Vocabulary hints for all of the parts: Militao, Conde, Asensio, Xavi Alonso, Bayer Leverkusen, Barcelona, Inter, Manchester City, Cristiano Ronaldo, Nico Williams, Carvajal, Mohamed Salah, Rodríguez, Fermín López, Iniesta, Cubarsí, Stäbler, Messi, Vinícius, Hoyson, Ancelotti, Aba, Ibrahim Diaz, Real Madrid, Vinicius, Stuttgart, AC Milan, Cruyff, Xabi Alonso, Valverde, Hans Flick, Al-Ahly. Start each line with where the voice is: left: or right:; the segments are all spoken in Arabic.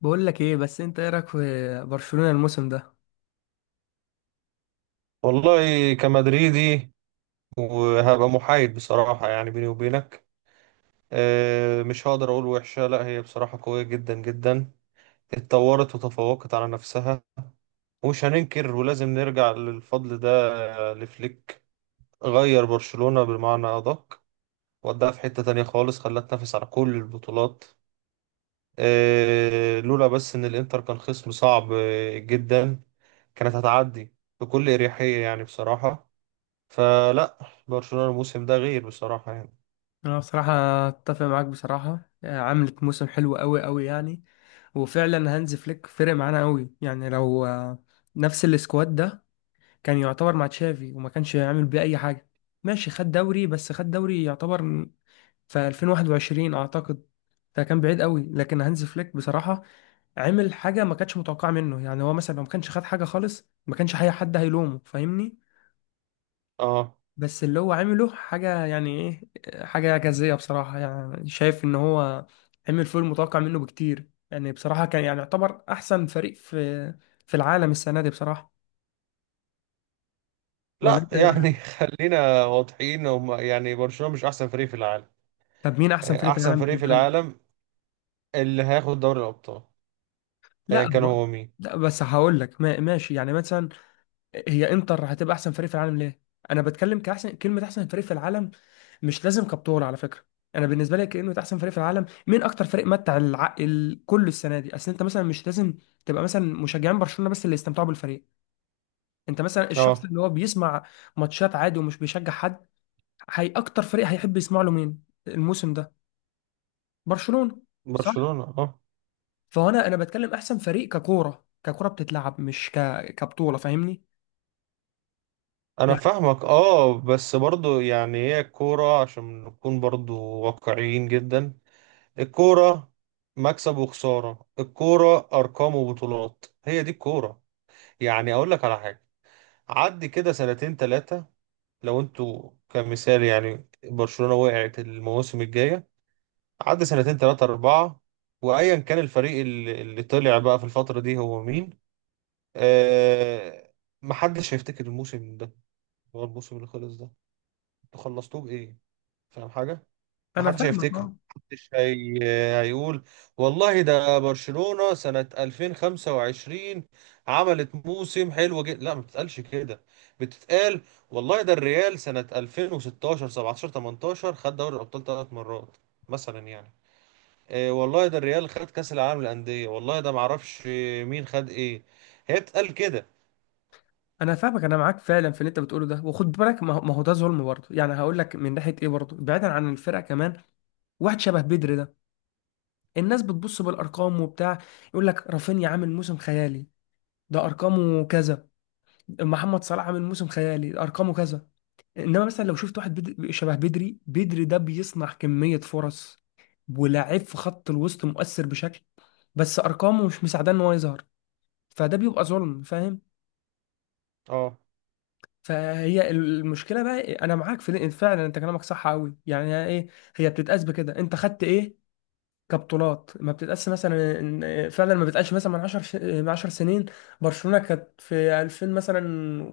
left: بقول لك ايه، بس انت ايه رايك في برشلونة الموسم ده؟
right: والله كمدريدي وهبقى محايد بصراحة، يعني بيني وبينك مش هقدر أقول وحشة. لا، هي بصراحة قوية جدا جدا، اتطورت وتفوقت على نفسها، ومش هننكر ولازم نرجع للفضل ده، لفليك، غير برشلونة بالمعنى أدق، وداها في حتة تانية خالص، خلاها تنافس على كل البطولات. لولا بس إن الإنتر كان خصم صعب جدا، كانت هتعدي بكل أريحية يعني بصراحة. فلا، برشلونة الموسم ده غير بصراحة يعني.
left: انا بصراحة اتفق معاك بصراحة، عملت موسم حلو قوي قوي يعني. وفعلا هانز فليك فرق معانا قوي، يعني لو نفس السكواد ده كان يعتبر مع تشافي وما كانش يعمل بيه اي حاجة. ماشي، خد دوري، بس خد دوري يعتبر في 2021 اعتقد، فكان بعيد قوي. لكن هانز فليك بصراحة عمل حاجة ما كانتش متوقعة منه. يعني هو مثلا لو ما كانش خد حاجة خالص ما كانش اي حد هيلومه، فاهمني؟
right: اه.
left: بس اللي هو عمله حاجة، يعني ايه، حاجة إعجازية بصراحة. يعني شايف إن هو عمل فوق المتوقع منه بكتير. يعني بصراحة كان يعني يعتبر أحسن فريق في العالم السنة دي بصراحة. ولا
right: لا
left: أنت إيه
right: يعني
left: رأيك؟
right: خلينا واضحين، هم يعني برشلونة مش احسن فريق في العالم.
left: طب مين أحسن فريق في
right: احسن
left: العالم
right: فريق في
left: بالنسبة لك؟
right: العالم اللي هياخد دوري الابطال، ايا
left: لا
right: كان
left: هو.
right: هو مين.
left: لا، بس هقول لك ماشي، يعني مثلا هي إنتر هتبقى أحسن فريق في العالم ليه؟ أنا بتكلم كأحسن كلمة، أحسن فريق في العالم مش لازم كابتور على فكره. انا بالنسبه لي كانه احسن فريق في العالم مين اكتر فريق متع العقل كل السنه دي. اصل انت مثلا مش لازم تبقى مثلا مشجعين برشلونه، بس اللي يستمتعوا بالفريق. انت مثلا الشخص
right: اه،
left: اللي هو بيسمع ماتشات عادي ومش بيشجع حد، هي اكتر فريق هيحب يسمع له مين الموسم ده؟ برشلونه، صح؟
right: برشلونة، اه.
left: فهنا انا بتكلم احسن فريق ككوره، ككوره بتتلعب، مش كبطوله، فاهمني؟
right: انا
left: يعني
right: فاهمك، اه، بس برضو يعني هي الكورة، عشان نكون برضو واقعيين جدا، الكورة مكسب وخسارة، الكورة ارقام وبطولات، هي دي الكورة. يعني اقول لك على حاجة، عدي كده سنتين ثلاثة، لو انتوا كمثال يعني برشلونة وقعت المواسم الجاية، عدى سنتين تلاتة أربعة، وأيا كان الفريق اللي طلع بقى في الفترة دي هو مين، آه محدش هيفتكر الموسم ده. هو الموسم اللي خلص ده انتوا خلصتوه بإيه؟ فاهم حاجة؟
left: انا
right: محدش
left: فاهمك
right: هيفتكره،
left: اه.
right: هيقول والله ده برشلونة سنة 2025 عملت موسم حلو جدا. لا، ما بتتقالش كده، بتتقال والله ده الريال سنة 2016 17 18 خد دوري الأبطال ثلاث مرات مثلا يعني. إيه، والله ده الريال خد كأس العالم للأندية، والله ده معرفش مين خد إيه، هي بتتقال كده.
left: انا فاهمك، انا معاك فعلا في اللي انت بتقوله ده. وخد بالك، ما هو ده ظلم برضه، يعني هقول لك من ناحيه ايه برضه بعيدا عن الفرقه كمان. واحد شبه بدري ده، الناس بتبص بالارقام وبتاع، يقول لك رافينيا عامل موسم خيالي، ده ارقامه كذا، محمد صلاح عامل موسم خيالي ده ارقامه كذا. انما مثلا لو شفت واحد بدري، شبه بدري ده، بيصنع كمية فرص ولاعيب في خط الوسط مؤثر بشكل، بس ارقامه مش مساعداه ان هو يظهر. فده بيبقى ظلم، فاهم؟
right: اه.
left: فهي المشكله بقى. انا معاك في فعلا، انت كلامك صح قوي، يعني ايه، هي بتتقاس بكده، انت خدت ايه كبطولات. ما بتتقاس مثلا، فعلا ما بتقاس مثلا من 10 سنين. برشلونة كانت في 2000 مثلا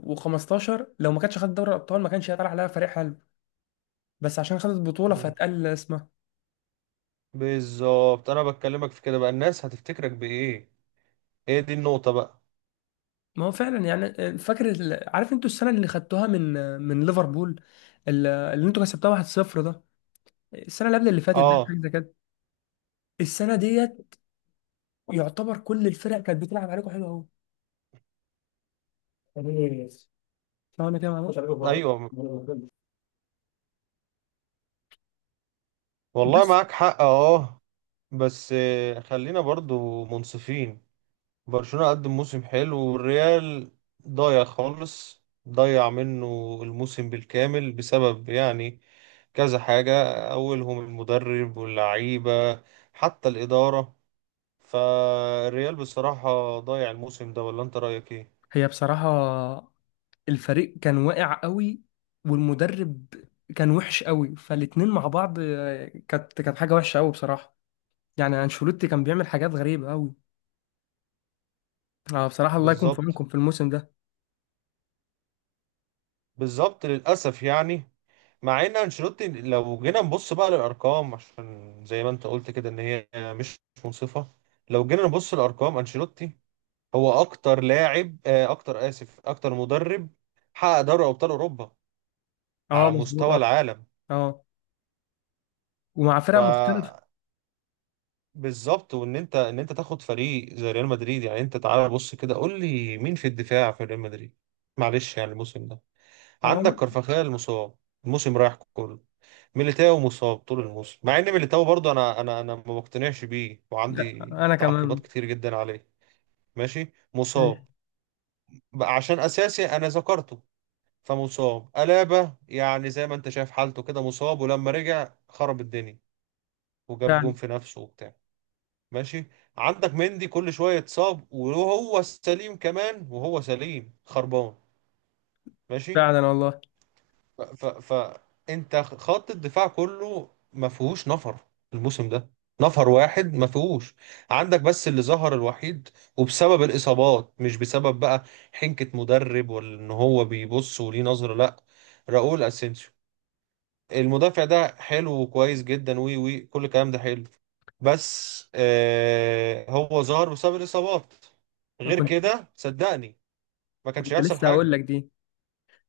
left: و15، لو ما كانتش خدت دوري الابطال ما كانش هيطلع عليها فريق حلو، بس عشان خدت بطولة
right: مم.
left: فاتقل اسمها.
right: بالظبط، أنا بكلمك في كده بقى، الناس هتفتكرك بإيه، هي دي النقطة بقى.
left: ما هو فعلا. يعني فاكر عارف انتوا السنة اللي خدتوها من ليفربول، اللي انتوا كسبتوها 1-0 ده، السنة اللي قبل اللي فاتت دي،
right: اه،
left: حاجة زي كده. السنة ديت يعتبر كل الفرق كانت بتلعب عليكم حلو قوي، فاهم انا كده؟ معلش.
right: ايوه، والله
left: بس
right: معاك حق، اه. بس خلينا برضو منصفين، برشلونة قدم موسم حلو، والريال ضايع خالص، ضيع منه الموسم بالكامل بسبب يعني كذا حاجة، أولهم المدرب واللعيبة، حتى الإدارة. فالريال بصراحة ضايع الموسم ده، ولا أنت رأيك إيه؟
left: هي بصراحة الفريق كان واقع قوي والمدرب كان وحش قوي، فالاتنين مع بعض كانت حاجة وحشة قوي بصراحة. يعني انشيلوتي كان بيعمل حاجات غريبة قوي. اه بصراحة، الله يكون في
right: بالظبط.
left: عونكم في الموسم ده.
right: بالظبط للأسف يعني، مع ان انشيلوتي لو جينا نبص بقى للارقام، عشان زي ما انت قلت كده ان هي مش منصفه، لو جينا نبص للارقام انشيلوتي هو اكتر لاعب، اكتر اسف اكتر مدرب حقق دوري ابطال اوروبا
left: اه،
right: على
left: مظبوط
right: مستوى
left: اه.
right: العالم.
left: اه. ومع
right: ف
left: فرق مختلفة.
right: بالظبط، وان انت تاخد فريق زي ريال مدريد، يعني انت تعالى بص كده قول لي مين في الدفاع في ريال مدريد، معلش يعني الموسم ده.
left: اه.
right: عندك كارفاخال مصاب الموسم رايح كله، ميليتاو مصاب طول الموسم، مع ان ميليتاو برضه انا ما بقتنعش بيه
left: لا،
right: وعندي
left: انا
right: تعقيبات
left: كمان.
right: كتير جدا عليه. ماشي،
left: ماشي.
right: مصاب بقى عشان اساسي انا ذكرته، فمصاب. الابا يعني زي ما انت شايف حالته كده مصاب، ولما رجع خرب الدنيا وجاب جون
left: فعلا.
right: في نفسه وبتاع. ماشي. عندك مندي كل شويه اتصاب وهو سليم، كمان وهو سليم خربان. ماشي.
left: فعلا والله.
right: ف... ف... ف... انت خط الدفاع كله ما فيهوش نفر الموسم ده، نفر واحد ما فيهوش، عندك بس اللي ظهر الوحيد وبسبب الإصابات، مش بسبب بقى حنكة مدرب ولا ان هو بيبص وليه نظرة، لا، راؤول اسينسيو المدافع ده حلو وكويس جدا، وي كل الكلام ده حلو، بس آه هو ظهر بسبب الإصابات،
left: ما
right: غير
left: كنت،
right: كده صدقني ما كانش
left: كنت
right: هيحصل
left: لسه هقول
right: حاجة.
left: لك دي.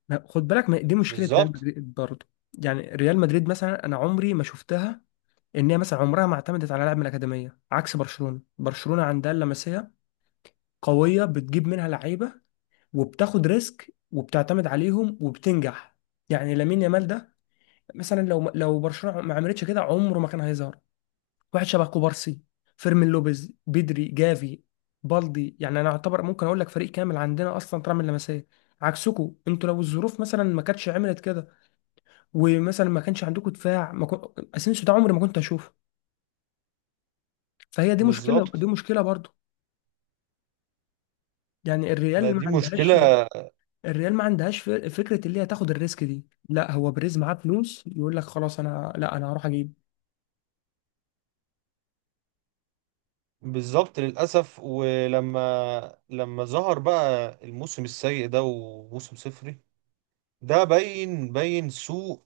left: لا، خد بالك، ما دي مشكلة ريال
right: بالظبط.
left: مدريد برضه. يعني ريال مدريد مثلا انا عمري ما شفتها ان هي مثلا عمرها ما اعتمدت على لاعب من الاكاديميه، عكس برشلونه. برشلونه عندها اللمسيه قوية، بتجيب منها لعيبة وبتاخد ريسك وبتعتمد عليهم وبتنجح. يعني لامين يامال ده مثلا، لو برشلونة ما عملتش كده عمره ما كان هيظهر. واحد شبه كوبارسي، فيرمين لوبيز، بدري، جافي، بالدي، يعني انا اعتبر ممكن اقول لك فريق كامل عندنا اصلا طالع من اللمسيه، عكسكم انتوا. لو الظروف مثلا ما كانتش عملت كده، ومثلا ما كانش عندكم دفاع، ما كن... اسينسيو ده عمري ما كنت اشوفه. فهي دي مشكله دي
right: بالظبط،
left: مشكله برضو. يعني
right: ما
left: الريال ما
right: دي
left: عندهاش،
right: مشكلة.
left: الريال ما عندهاش فكره اللي هي تاخد الريسك دي. لا، هو بريز معاه فلوس، يقول لك خلاص، انا لا، انا هروح اجيب.
right: بالظبط للأسف، ولما ظهر بقى الموسم السيء ده وموسم صفري، ده باين باين سوء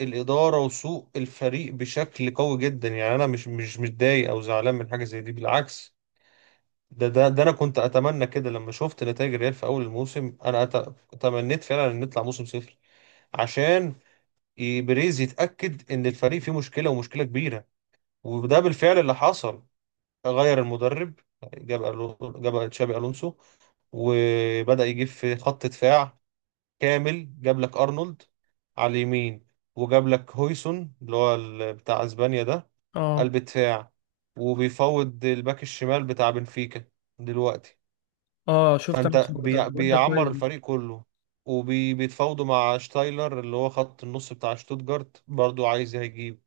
right: الإدارة وسوء الفريق بشكل قوي جدا، يعني أنا مش متضايق أو زعلان من حاجة زي دي، بالعكس. ده أنا كنت أتمنى كده، لما شفت نتائج الريال في أول الموسم أنا تمنيت فعلا إن نطلع موسم صفر، عشان بريز يتأكد إن الفريق فيه مشكلة ومشكلة كبيرة، وده بالفعل اللي حصل، غير المدرب، جاب تشابي الونسو، وبدأ يجيب في خط دفاع كامل، جاب لك ارنولد على اليمين، وجاب لك هويسون اللي هو بتاع اسبانيا ده،
left: اه.
right: قلب دفاع. وبيفوض الباك الشمال بتاع بنفيكا دلوقتي.
left: اه، شفت انا
right: فانت
left: الخبر ده، الواد ده
right: بيعمر
left: كويس.
right: الفريق كله، وبيتفاوضوا مع شتايلر اللي هو خط النص بتاع شتوتجارت، برضو عايز هيجيب،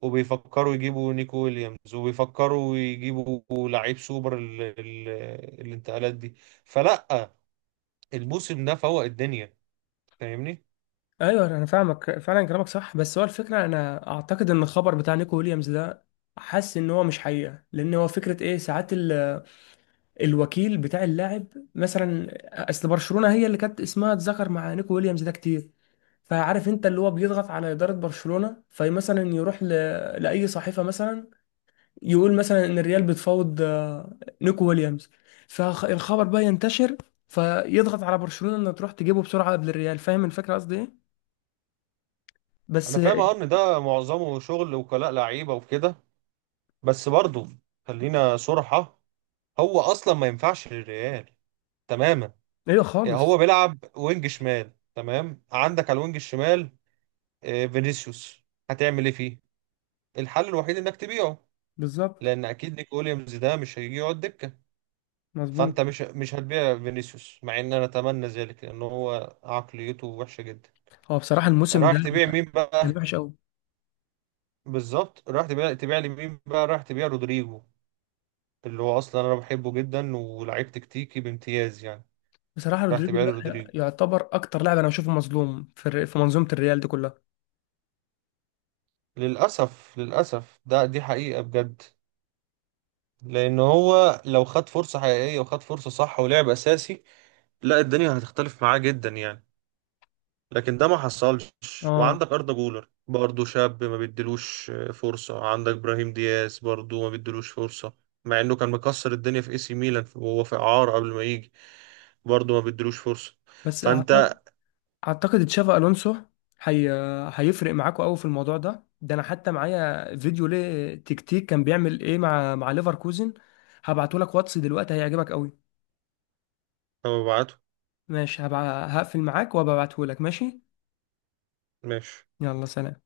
right: وبيفكروا يجيبوا نيكو ويليامز، وبيفكروا يجيبوا لعيب سوبر الانتقالات دي. فلا، الموسم ده فوق الدنيا، فاهمني.
left: ايوه انا فاهمك، فعلا كلامك صح. بس هو الفكره، انا اعتقد ان الخبر بتاع نيكو ويليامز ده حاسس ان هو مش حقيقه. لان هو فكره ايه، ساعات الوكيل بتاع اللاعب مثلا، اصل برشلونه هي اللي كانت اسمها اتذكر مع نيكو ويليامز ده كتير. فعارف انت اللي هو بيضغط على اداره برشلونه، فمثلا يروح لاي صحيفه مثلا يقول مثلا ان الريال بتفاوض نيكو ويليامز، فالخبر بقى ينتشر، فيضغط على برشلونة انها تروح تجيبه بسرعة قبل الريال. فاهم الفكرة قصدي ايه؟ بس
right: انا فاهم، اه، ان ده معظمه شغل وكلاء لعيبه وكده، بس برضه خلينا صراحه، هو اصلا ما ينفعش للريال تماما.
left: ايوه
right: يعني هو
left: خالص.
right: بيلعب وينج شمال، تمام، عندك على الوينج الشمال فينيسيوس، هتعمل ايه فيه؟ الحل الوحيد انك تبيعه،
left: بالظبط.
right: لان اكيد نيكو ويليامز ده مش هيجي يقعد دكه،
left: مظبوط.
right: فانت مش هتبيع فينيسيوس، مع ان انا اتمنى ذلك لان هو عقليته وحشه جدا،
left: هو بصراحة الموسم ده
right: رايح تبيع مين
left: كان
right: بقى؟
left: وحش قوي.
right: بالظبط، رايح تبيع لي مين بقى، رايح تبيع رودريجو اللي هو اصلا انا بحبه جدا، ولاعيب تكتيكي بامتياز يعني،
left: بصراحة
right: رايح
left: رودريجو
right: تبيع لي
left: ده
right: رودريجو؟
left: يعتبر اكتر لاعب انا بشوفه مظلوم في منظومة الريال دي كلها.
right: للاسف للاسف ده دي حقيقه بجد، لان هو لو خد فرصه حقيقيه وخد فرصه صح ولعب اساسي، لا الدنيا هتختلف معاه جدا يعني، لكن ده ما حصلش.
left: اه.
right: وعندك أردا جولر برضه شاب ما بيديلوش فرصة، عندك إبراهيم دياز برضه ما بيديلوش فرصة، مع إنه كان مكسر الدنيا في AC ميلان وهو في إعارة قبل ما يجي، برضه ما بيديلوش فرصة.
left: بس
right: فأنت
left: اعتقد تشافي الونسو هي... هيفرق معاكوا قوي في الموضوع ده. ده انا حتى معايا فيديو ليه، تكتيك كان بيعمل ايه مع ليفركوزن، هبعته لك واتس دلوقتي، هيعجبك قوي.
right: أنا ببعته.
left: ماشي، هقفل معاك وهبعته لك، ماشي.
right: ماشي.
left: يلا سلام.